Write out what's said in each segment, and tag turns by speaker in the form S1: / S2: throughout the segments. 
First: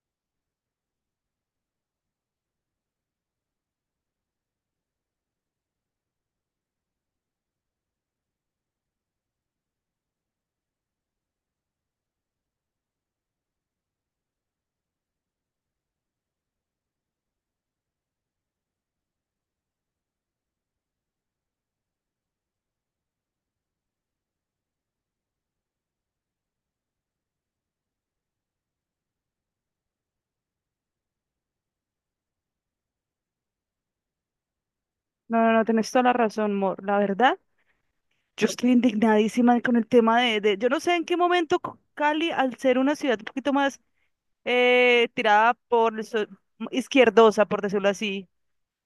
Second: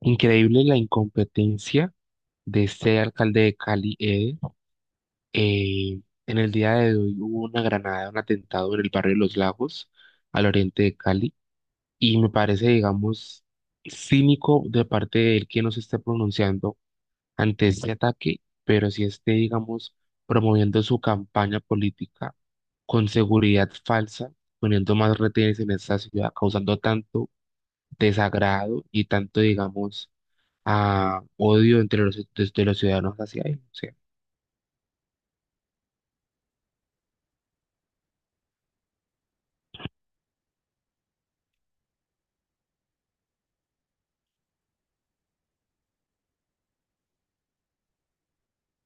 S1: Increíble la incompetencia de este alcalde de Cali, Eder. Eh, en el día de hoy hubo una granada, un atentado en el barrio de Los Lagos, al oriente de Cali, y me parece, digamos, cínico de parte de él que no se esté pronunciando ante este ataque, pero sí esté, digamos, promoviendo su campaña política con seguridad falsa, poniendo más retenes en esta ciudad, causando tanto desagrado y tanto, digamos, a odio entre los, de los ciudadanos hacia él. Sí.
S2: No, no, no, tenés toda la razón, Mor. La verdad, yo estoy indignadísima con el tema yo no sé en qué momento Cali, al ser una ciudad un poquito más tirada por el izquierdosa,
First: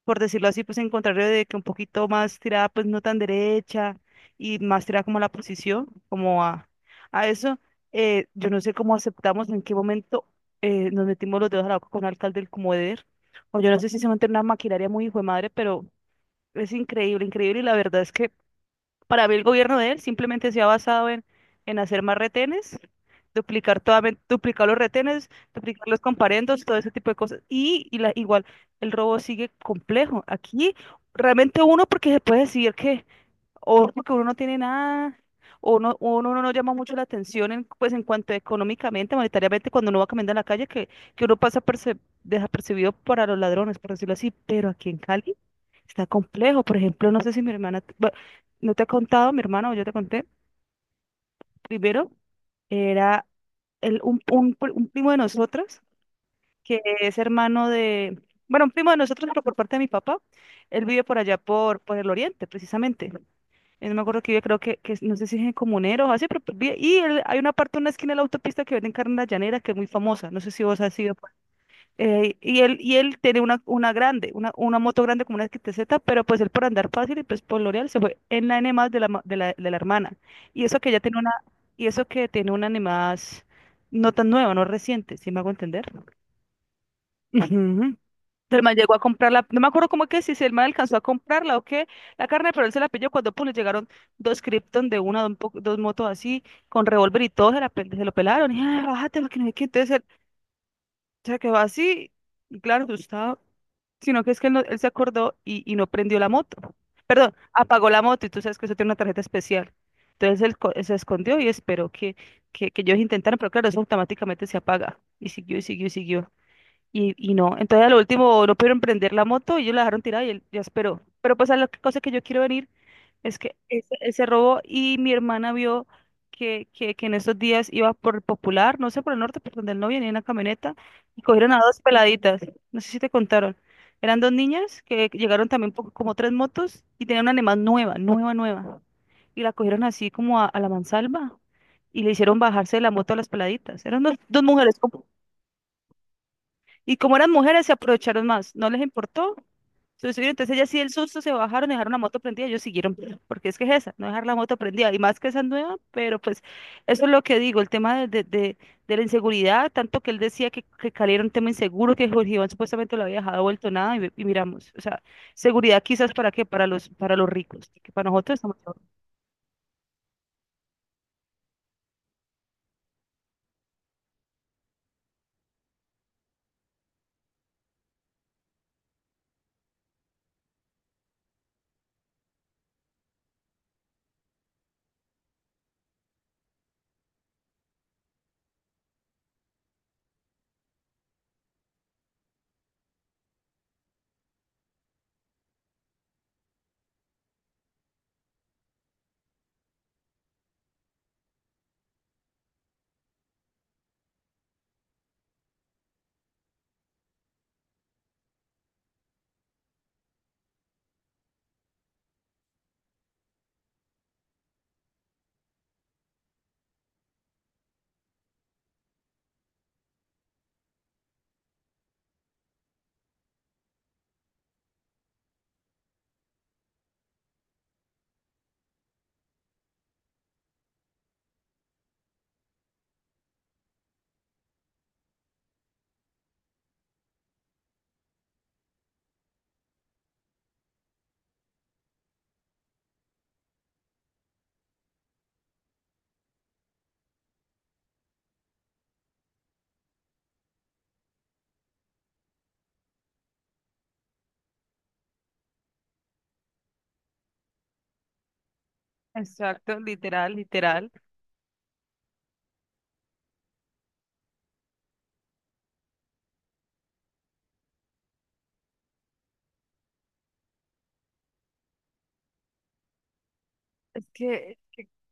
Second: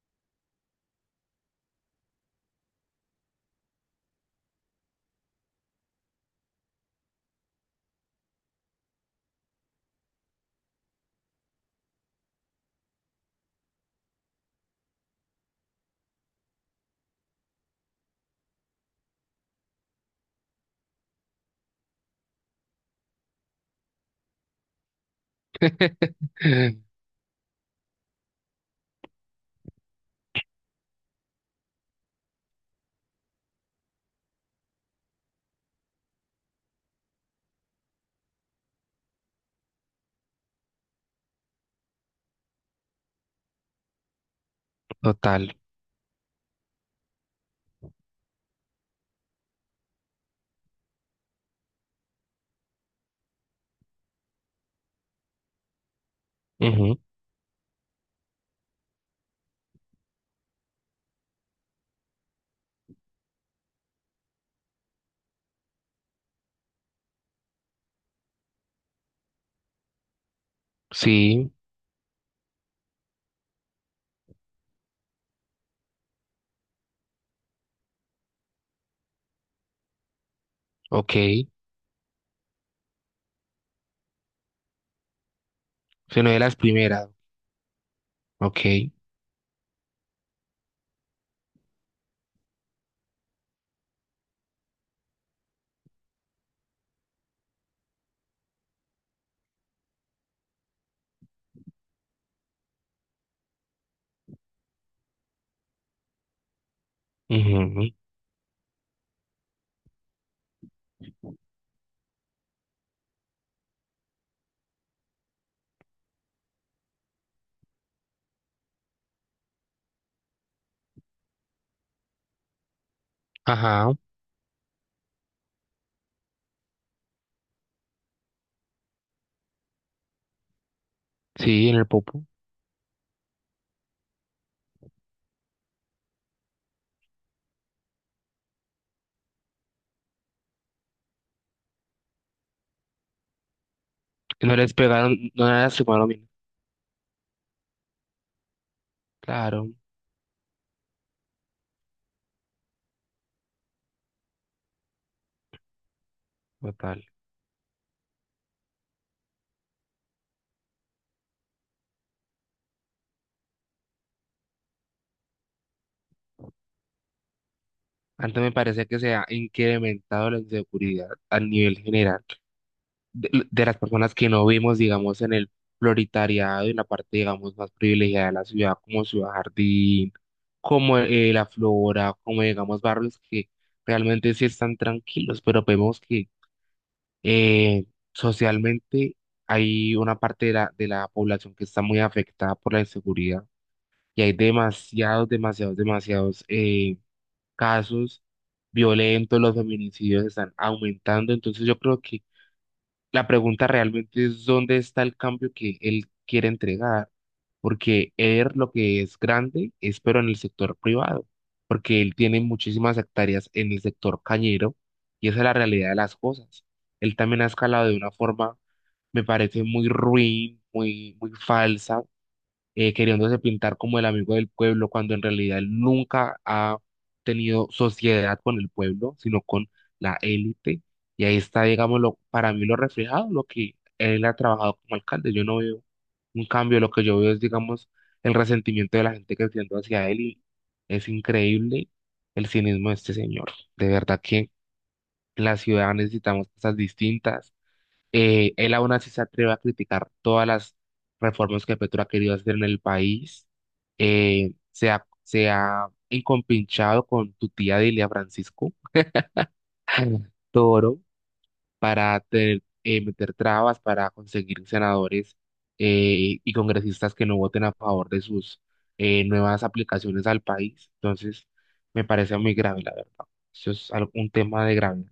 S2: por decirlo así, pues en contrario de que un poquito más tirada, pues no tan derecha y más tirada como a la posición, como a eso, yo no sé cómo aceptamos, en qué momento nos metimos los dedos a la boca con un alcalde del Comodero, o yo no sé si se mantiene una maquinaria muy hijo de madre, pero es increíble, increíble. Y la verdad es que para mí el gobierno de él simplemente se ha basado en hacer más retenes, duplicar, toda, duplicar los retenes, duplicar los comparendos, todo ese tipo de cosas. Y la, igual, el robo sigue complejo. Aquí realmente uno porque se puede decir que o porque uno no tiene nada, o uno no llama mucho la atención en, pues en cuanto económicamente, monetariamente, cuando uno va caminando en la calle, que uno pasa desapercibido para los ladrones, por decirlo así, pero aquí en Cali
S1: Total.
S2: está complejo. Por ejemplo, no sé si mi hermana, bueno, no te he contado, mi hermana o yo te conté, primero era el, un pri- un primo de nosotros, que
S1: Ujú.
S2: es hermano de, bueno, un primo de nosotros, pero por parte de mi papá, él vive por allá, por el oriente, precisamente no me acuerdo que vive, creo que no sé si es en Comunero o así, pero pues, hay una parte, una esquina de la autopista que venden carne en la llanera que es muy famosa, no sé si vos has ido, pues.
S1: Sí,
S2: Y él tiene una grande, una moto grande como una XTZ, pero pues él por andar fácil y pues por L'Oreal se fue en la N más de la, ma- de la hermana. Y eso que ya tiene una,
S1: ok.
S2: y eso que tiene una N más no tan nueva, no reciente, si me hago entender.
S1: Se no de las primeras.
S2: Ujú. El man
S1: Ok.
S2: llegó a comprarla, no me acuerdo cómo que si, si el man alcanzó a comprarla o qué, la carne, pero él se la pilló cuando pues, le llegaron dos Krypton de una, dos motos así, con revólver y todo, se, se lo pelaron, y ah, bájate, lo que no sé qué, entonces él se quedó así, y claro, asustado, sino que es que él, él se acordó y no prendió la moto, perdón,
S1: Ujú.
S2: apagó la moto, y tú sabes que eso tiene una tarjeta especial, entonces él se escondió y esperó que, que ellos intentaran, pero claro, eso automáticamente se apaga, y siguió, y siguió, y siguió. Y no, entonces a lo último no pudieron prender la moto y ellos la dejaron tirada y él ya esperó. Pero pues a la cosa que yo quiero venir es que
S1: Ajá.
S2: ese robo y mi hermana vio que en esos días iba por el Popular, no sé, por el norte, por donde él no venía en una camioneta y cogieron a
S1: Sí, en
S2: dos
S1: el popo.
S2: peladitas, no sé si te contaron. Eran dos niñas que llegaron también como tres motos y tenían una animal nueva, nueva, nueva. Y la cogieron así como a la mansalva y le hicieron bajarse de la moto a las peladitas. Eran dos, dos
S1: No les
S2: mujeres.
S1: pegaron, no les lastimaron, mira.
S2: Y como eran mujeres, se aprovecharon más. No les importó.
S1: Claro,
S2: Se subieron, entonces ellas sí el susto se bajaron, y dejaron la moto prendida, ellos siguieron, porque es que es esa, no dejar la moto prendida, y más que esa nueva, pero pues
S1: total.
S2: eso es lo que digo, el tema de la inseguridad, tanto que él decía que Cali era un tema inseguro, que Jorge Iván supuestamente lo había dejado vuelto nada, y miramos, o sea, seguridad quizás para qué, para los ricos, que para nosotros
S1: Antes me
S2: estamos...
S1: parece que se ha incrementado la inseguridad a nivel general de las personas que no vimos, digamos, en el prioritariado, en la parte, digamos, más privilegiada de la ciudad, como Ciudad Jardín, como la Flora, como digamos barrios que realmente sí están tranquilos, pero vemos que eh, socialmente hay una parte de la población que está muy afectada por la inseguridad, y hay demasiados, demasiados, demasiados casos violentos, los feminicidios están aumentando. Entonces yo creo que la pregunta realmente es dónde está el cambio que él quiere entregar, porque él lo que es grande es pero en el sector privado, porque él tiene muchísimas hectáreas en el sector cañero y esa es la realidad de las cosas. Él también ha escalado de una forma, me parece, muy ruin, muy, muy falsa, queriéndose pintar como el amigo del pueblo, cuando en realidad él nunca ha tenido sociedad con el pueblo, sino con la élite. Y ahí está, digámoslo, para mí lo reflejado, lo que él ha trabajado como alcalde. Yo no veo un cambio, lo que yo veo es, digamos, el resentimiento de la gente que siento hacia él, y es increíble el cinismo de este señor. De verdad que la ciudad necesitamos cosas distintas. Él aún así se atreve a criticar todas las reformas que Petro ha querido hacer en el país. Se ha encompinchado con tu tía Delia Francisco
S2: Exacto, literal, literal.
S1: Toro para meter trabas para conseguir senadores y congresistas que no voten a favor de sus nuevas aplicaciones al país. Entonces, me parece muy grave, la verdad. Eso es
S2: Es
S1: un
S2: que,
S1: tema de grave.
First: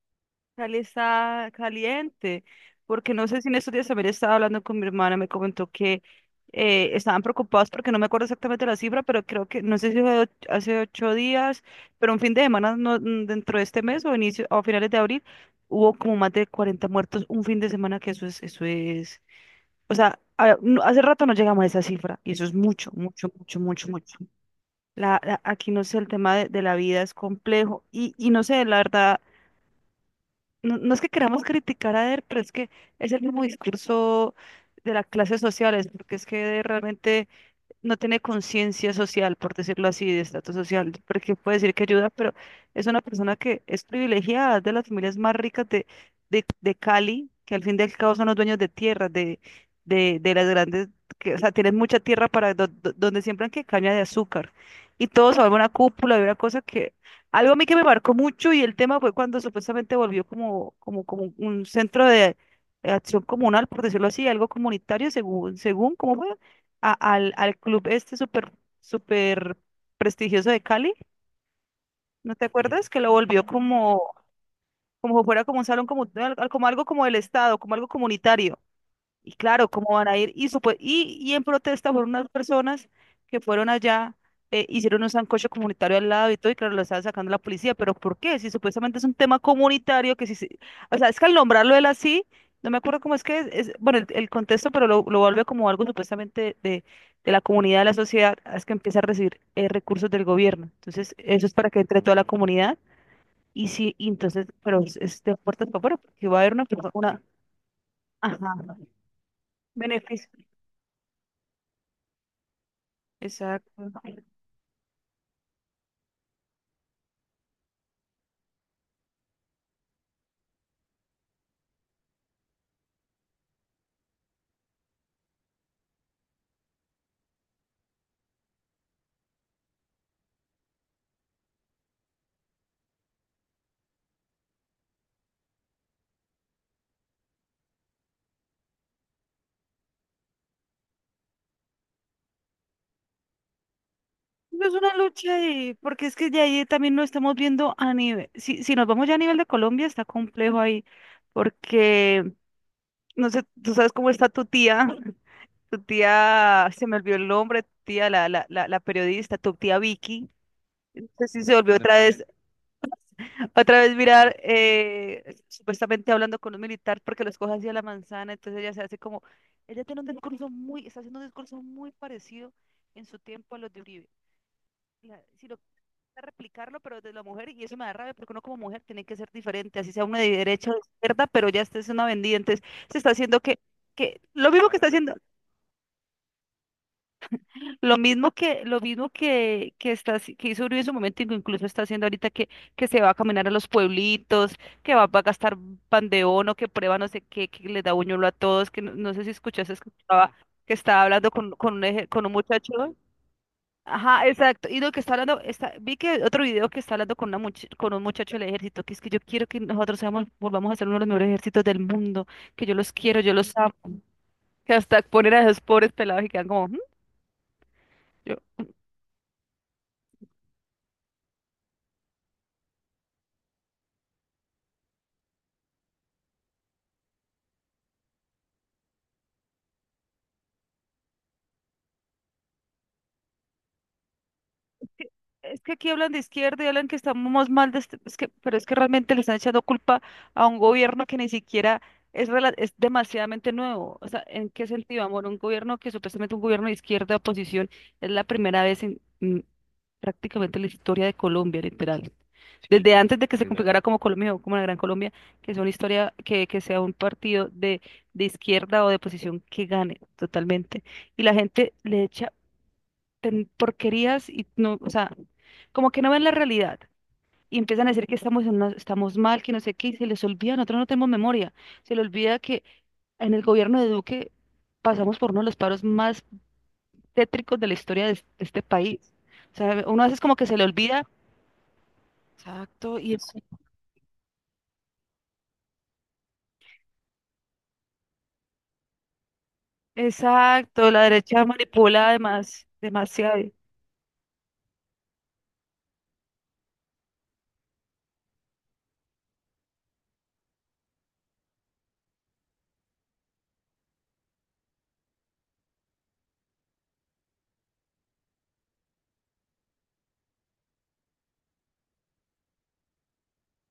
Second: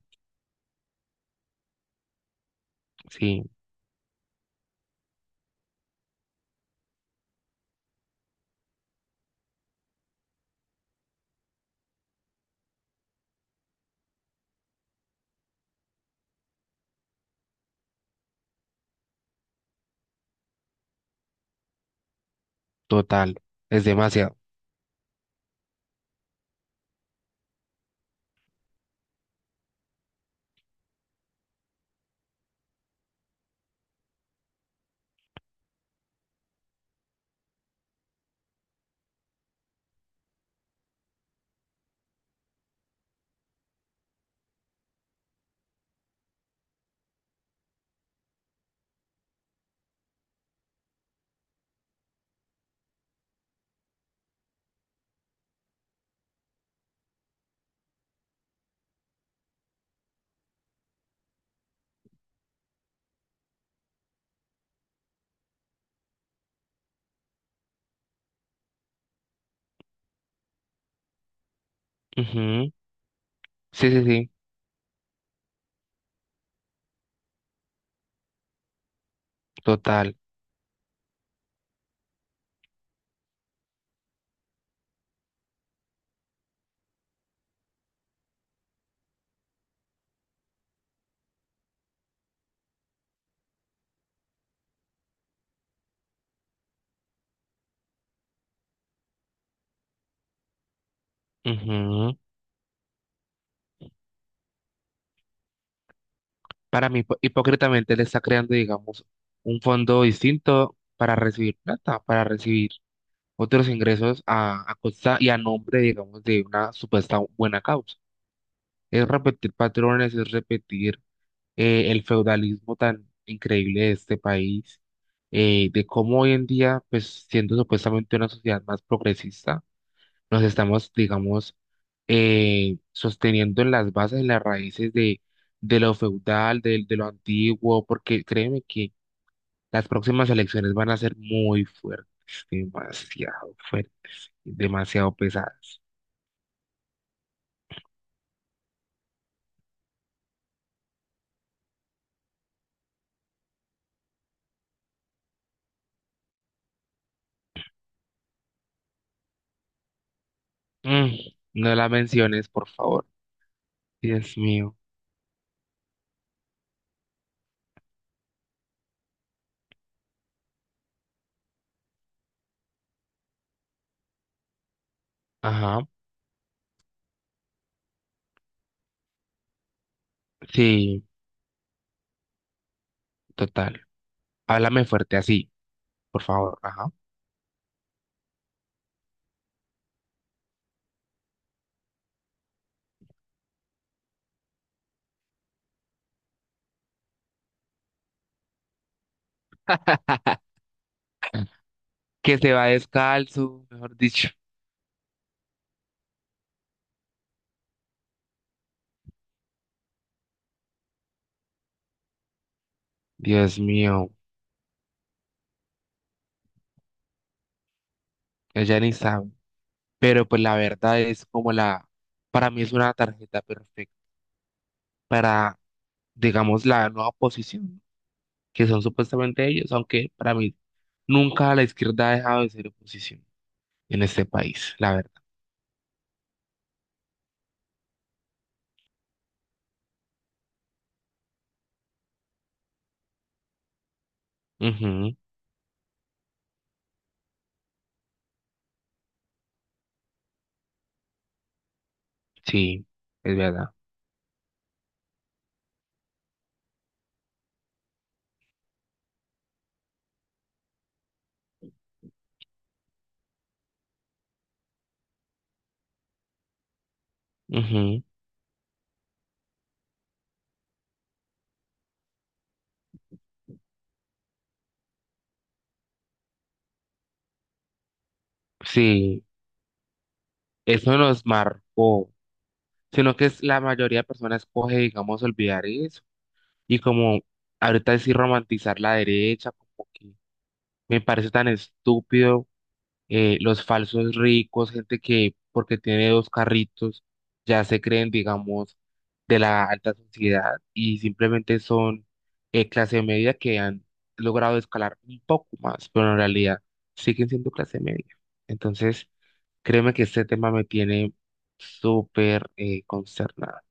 S2: Cali está caliente, porque no sé
S1: Sí,
S2: si en estos días también estaba hablando con mi hermana, me comentó que estaban preocupados porque no me acuerdo exactamente la cifra, pero creo que, no sé si fue hace 8 días, pero un fin de semana dentro de este mes o inicio o finales de abril, hubo como más de 40 muertos un fin de semana, que eso es, o sea, hace rato no llegamos a esa cifra, y eso es mucho, mucho,
S1: total.
S2: mucho,
S1: Es
S2: mucho, mucho.
S1: demasiado.
S2: Aquí no sé, el tema de la vida es complejo y no sé, la verdad no, no es que queramos criticar a Eder, pero es que es el mismo discurso de las clases sociales, porque es que Eder realmente no tiene conciencia social, por decirlo así, de estatus social, porque puede decir que ayuda, pero es una persona que es privilegiada, es de las familias más ricas de Cali, que al fin y al cabo son los dueños de tierras, de las grandes, que, o sea, tienen mucha tierra para donde siembran que caña de azúcar. Y todo se vuelve una cúpula y una cosa que, algo a mí que me marcó mucho y el tema fue cuando supuestamente volvió como, como, como un centro de... acción comunal, por decirlo así, algo comunitario, según, según, ¿cómo fue? Al club este súper, súper prestigioso de Cali. ¿No te sí
S1: Ujú.
S2: acuerdas? Que lo volvió
S1: Sí, sí,
S2: como,
S1: sí.
S2: como si fuera como un salón, como, como algo como el Estado, como algo comunitario. Y claro, ¿cómo van
S1: Total.
S2: a ir? Y en protesta fueron unas personas que fueron allá, hicieron un sancocho comunitario al lado y todo, y claro, lo estaba sacando la policía, pero ¿por qué? Si supuestamente es un tema comunitario, que si, o sea, es que al nombrarlo él así, no me acuerdo cómo es que es, bueno, el contexto, pero lo vuelve como algo supuestamente de la comunidad, de la sociedad, es que empieza a recibir recursos del gobierno. Entonces, eso es para que entre toda
S1: Ujú.
S2: la comunidad. Y sí, y entonces, pero es de puertas para afuera, porque va a haber una,
S1: Para mí,
S2: una,
S1: hipócritamente le está creando,
S2: ajá,
S1: digamos, un fondo
S2: beneficio.
S1: distinto para recibir plata, para recibir otros
S2: Exacto.
S1: ingresos a costa y a nombre, digamos, de una supuesta buena causa. Es repetir patrones, es repetir el feudalismo tan increíble de este país, de cómo hoy en día, pues siendo supuestamente una sociedad más progresista, nos estamos, digamos, sosteniendo en las bases, en las raíces de lo feudal, de lo antiguo, porque créeme que las próximas elecciones van a ser muy fuertes,
S2: No, es una
S1: demasiado
S2: lucha ahí,
S1: pesadas.
S2: porque es que ya ahí también lo estamos viendo a nivel, si, si nos vamos ya a nivel de Colombia, está complejo ahí, porque, no sé, tú sabes cómo está tu tía, tu tía, se me olvidó el nombre, tu tía, la periodista, tu tía Vicky, no
S1: Mm,
S2: sé si se volvió
S1: no
S2: no,
S1: la menciones, por favor.
S2: otra vez mirar,
S1: Dios mío.
S2: supuestamente hablando con un militar, porque los coge así a la manzana, entonces ella se hace como, ella tiene un discurso muy, está haciendo un discurso muy parecido en su tiempo a los de Uribe. Si lo
S1: Ajá.
S2: replicarlo, pero desde la mujer, y eso me da rabia, porque uno como mujer tiene que ser diferente, así sea uno de derecha o de
S1: Sí,
S2: izquierda, pero ya esta es una vendida, entonces se está haciendo
S1: total.
S2: que lo mismo que
S1: Háblame
S2: está haciendo,
S1: fuerte así, por favor. Ajá.
S2: que está, que hizo Uribe en su momento, y que incluso está haciendo ahorita que se va a caminar a los pueblitos, va a gastar pandeón o que prueba no sé qué, que le da buñuelo a todos, que no, no sé si escuchaste, escuchaba que estaba hablando con un, con un
S1: Que se va
S2: muchacho.
S1: descalzo, mejor
S2: Ajá,
S1: dicho.
S2: exacto. Y lo que está hablando, está, vi que otro video que está hablando con, una con un muchacho del ejército, que es que yo quiero que nosotros seamos, volvamos a ser uno de los mejores ejércitos del mundo, que yo los quiero, yo los
S1: Dios
S2: amo,
S1: mío,
S2: que hasta poner a esos pobres pelados y quedan como, "Mm, yo, mm".
S1: ella ni sabe. Pero pues la verdad es como la, para mí es una tarjeta perfecta para, digamos, la nueva oposición, que son supuestamente ellos, aunque para mí nunca la izquierda ha dejado de ser oposición en este país, la
S2: que-
S1: verdad.
S2: Es que aquí hablan de izquierda y hablan que estamos mal, de es que, pero es que realmente le están echando culpa a un gobierno que ni siquiera es, es demasiadamente nuevo. O sea, ¿en qué sentido,
S1: Ujú.
S2: amor? Un gobierno que supuestamente un gobierno de izquierda de oposición es la primera vez en prácticamente la historia de Colombia, literal. Sí,
S1: Sí,
S2: desde antes de
S1: es
S2: que se literal
S1: verdad.
S2: configurara como Colombia o como la Gran Colombia, que sea una historia, que sea un partido de izquierda o de oposición que gane totalmente. Y la gente le echa porquerías y no, o sea, como que no ven la realidad y empiezan a
S1: Ujú.
S2: decir que estamos, estamos mal, que no sé qué, y se les olvida, nosotros no tenemos memoria, se les olvida que en el gobierno de Duque pasamos por uno de los paros más tétricos de la historia de, de este país.
S1: Sí,
S2: O sea, uno a veces como que se le
S1: eso
S2: olvida.
S1: nos marcó,
S2: Exacto,
S1: sino que es, la mayoría de personas coge, digamos, olvidar eso, y como ahorita decir romantizar la derecha, como que
S2: exacto,
S1: me
S2: la
S1: parece
S2: derecha
S1: tan
S2: manipula
S1: estúpido.
S2: además demasiado.
S1: Los falsos ricos, gente que porque tiene dos carritos ya se creen, digamos, de la alta sociedad, y simplemente son clase media que han logrado escalar un poco más, pero en realidad siguen siendo clase media. Entonces, créeme que este tema me tiene súper consternada.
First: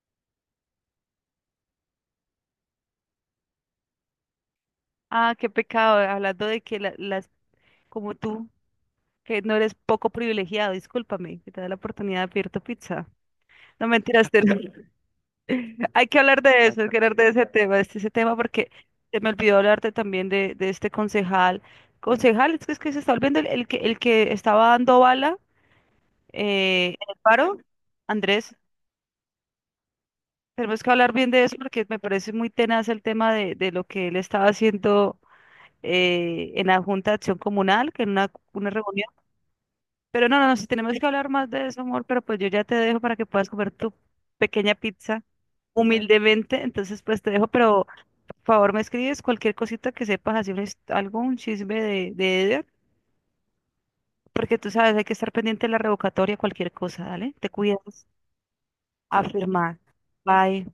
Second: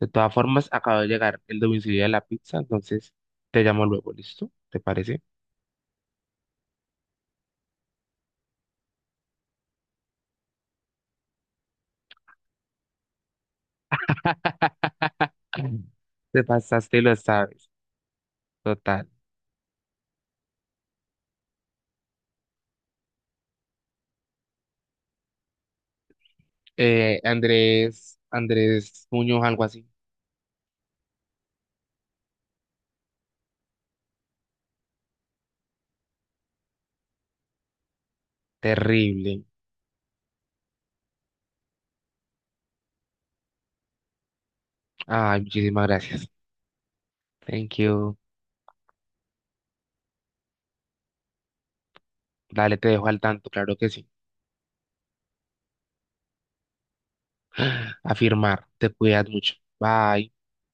S1: De todas formas, acaba de llegar el domicilio de la pizza, entonces te llamo luego, ¿listo? ¿Te parece?
S2: Ah, qué pecado, hablando de que las, como tú, que no eres poco privilegiado, discúlpame, que te da la oportunidad de pedir tu pizza. No mentiras, hay que hablar
S1: Te
S2: de eso, hay que
S1: pasaste y
S2: hablar
S1: lo
S2: de ese
S1: sabes.
S2: tema, de este, ese tema, porque
S1: Total.
S2: se me olvidó hablarte también de este concejal. Concejal, es que se está olvidando el que estaba dando bala en el paro,
S1: Andrés,
S2: Andrés.
S1: Andrés Muñoz, algo así.
S2: Tenemos que hablar bien de eso porque me parece muy tenaz el tema de lo que él estaba haciendo en la Junta de Acción Comunal, que en una reunión.
S1: Terrible.
S2: Pero no, no, no, si tenemos que hablar más de eso, amor, pero pues yo ya te dejo para que puedas comer tu pequeña pizza
S1: Ay, muchísimas gracias.
S2: humildemente. Entonces, pues te dejo,
S1: Thank
S2: pero
S1: you.
S2: favor, me escribes cualquier cosita que sepas, así un algún chisme de Eder,
S1: Dale, te dejo al tanto, claro que sí.
S2: porque tú sabes, hay que estar pendiente de la revocatoria, cualquier cosa, ¿dale? Te cuidas,
S1: Afirmar, te cuidas mucho.
S2: afirmar.
S1: Bye.
S2: Bye.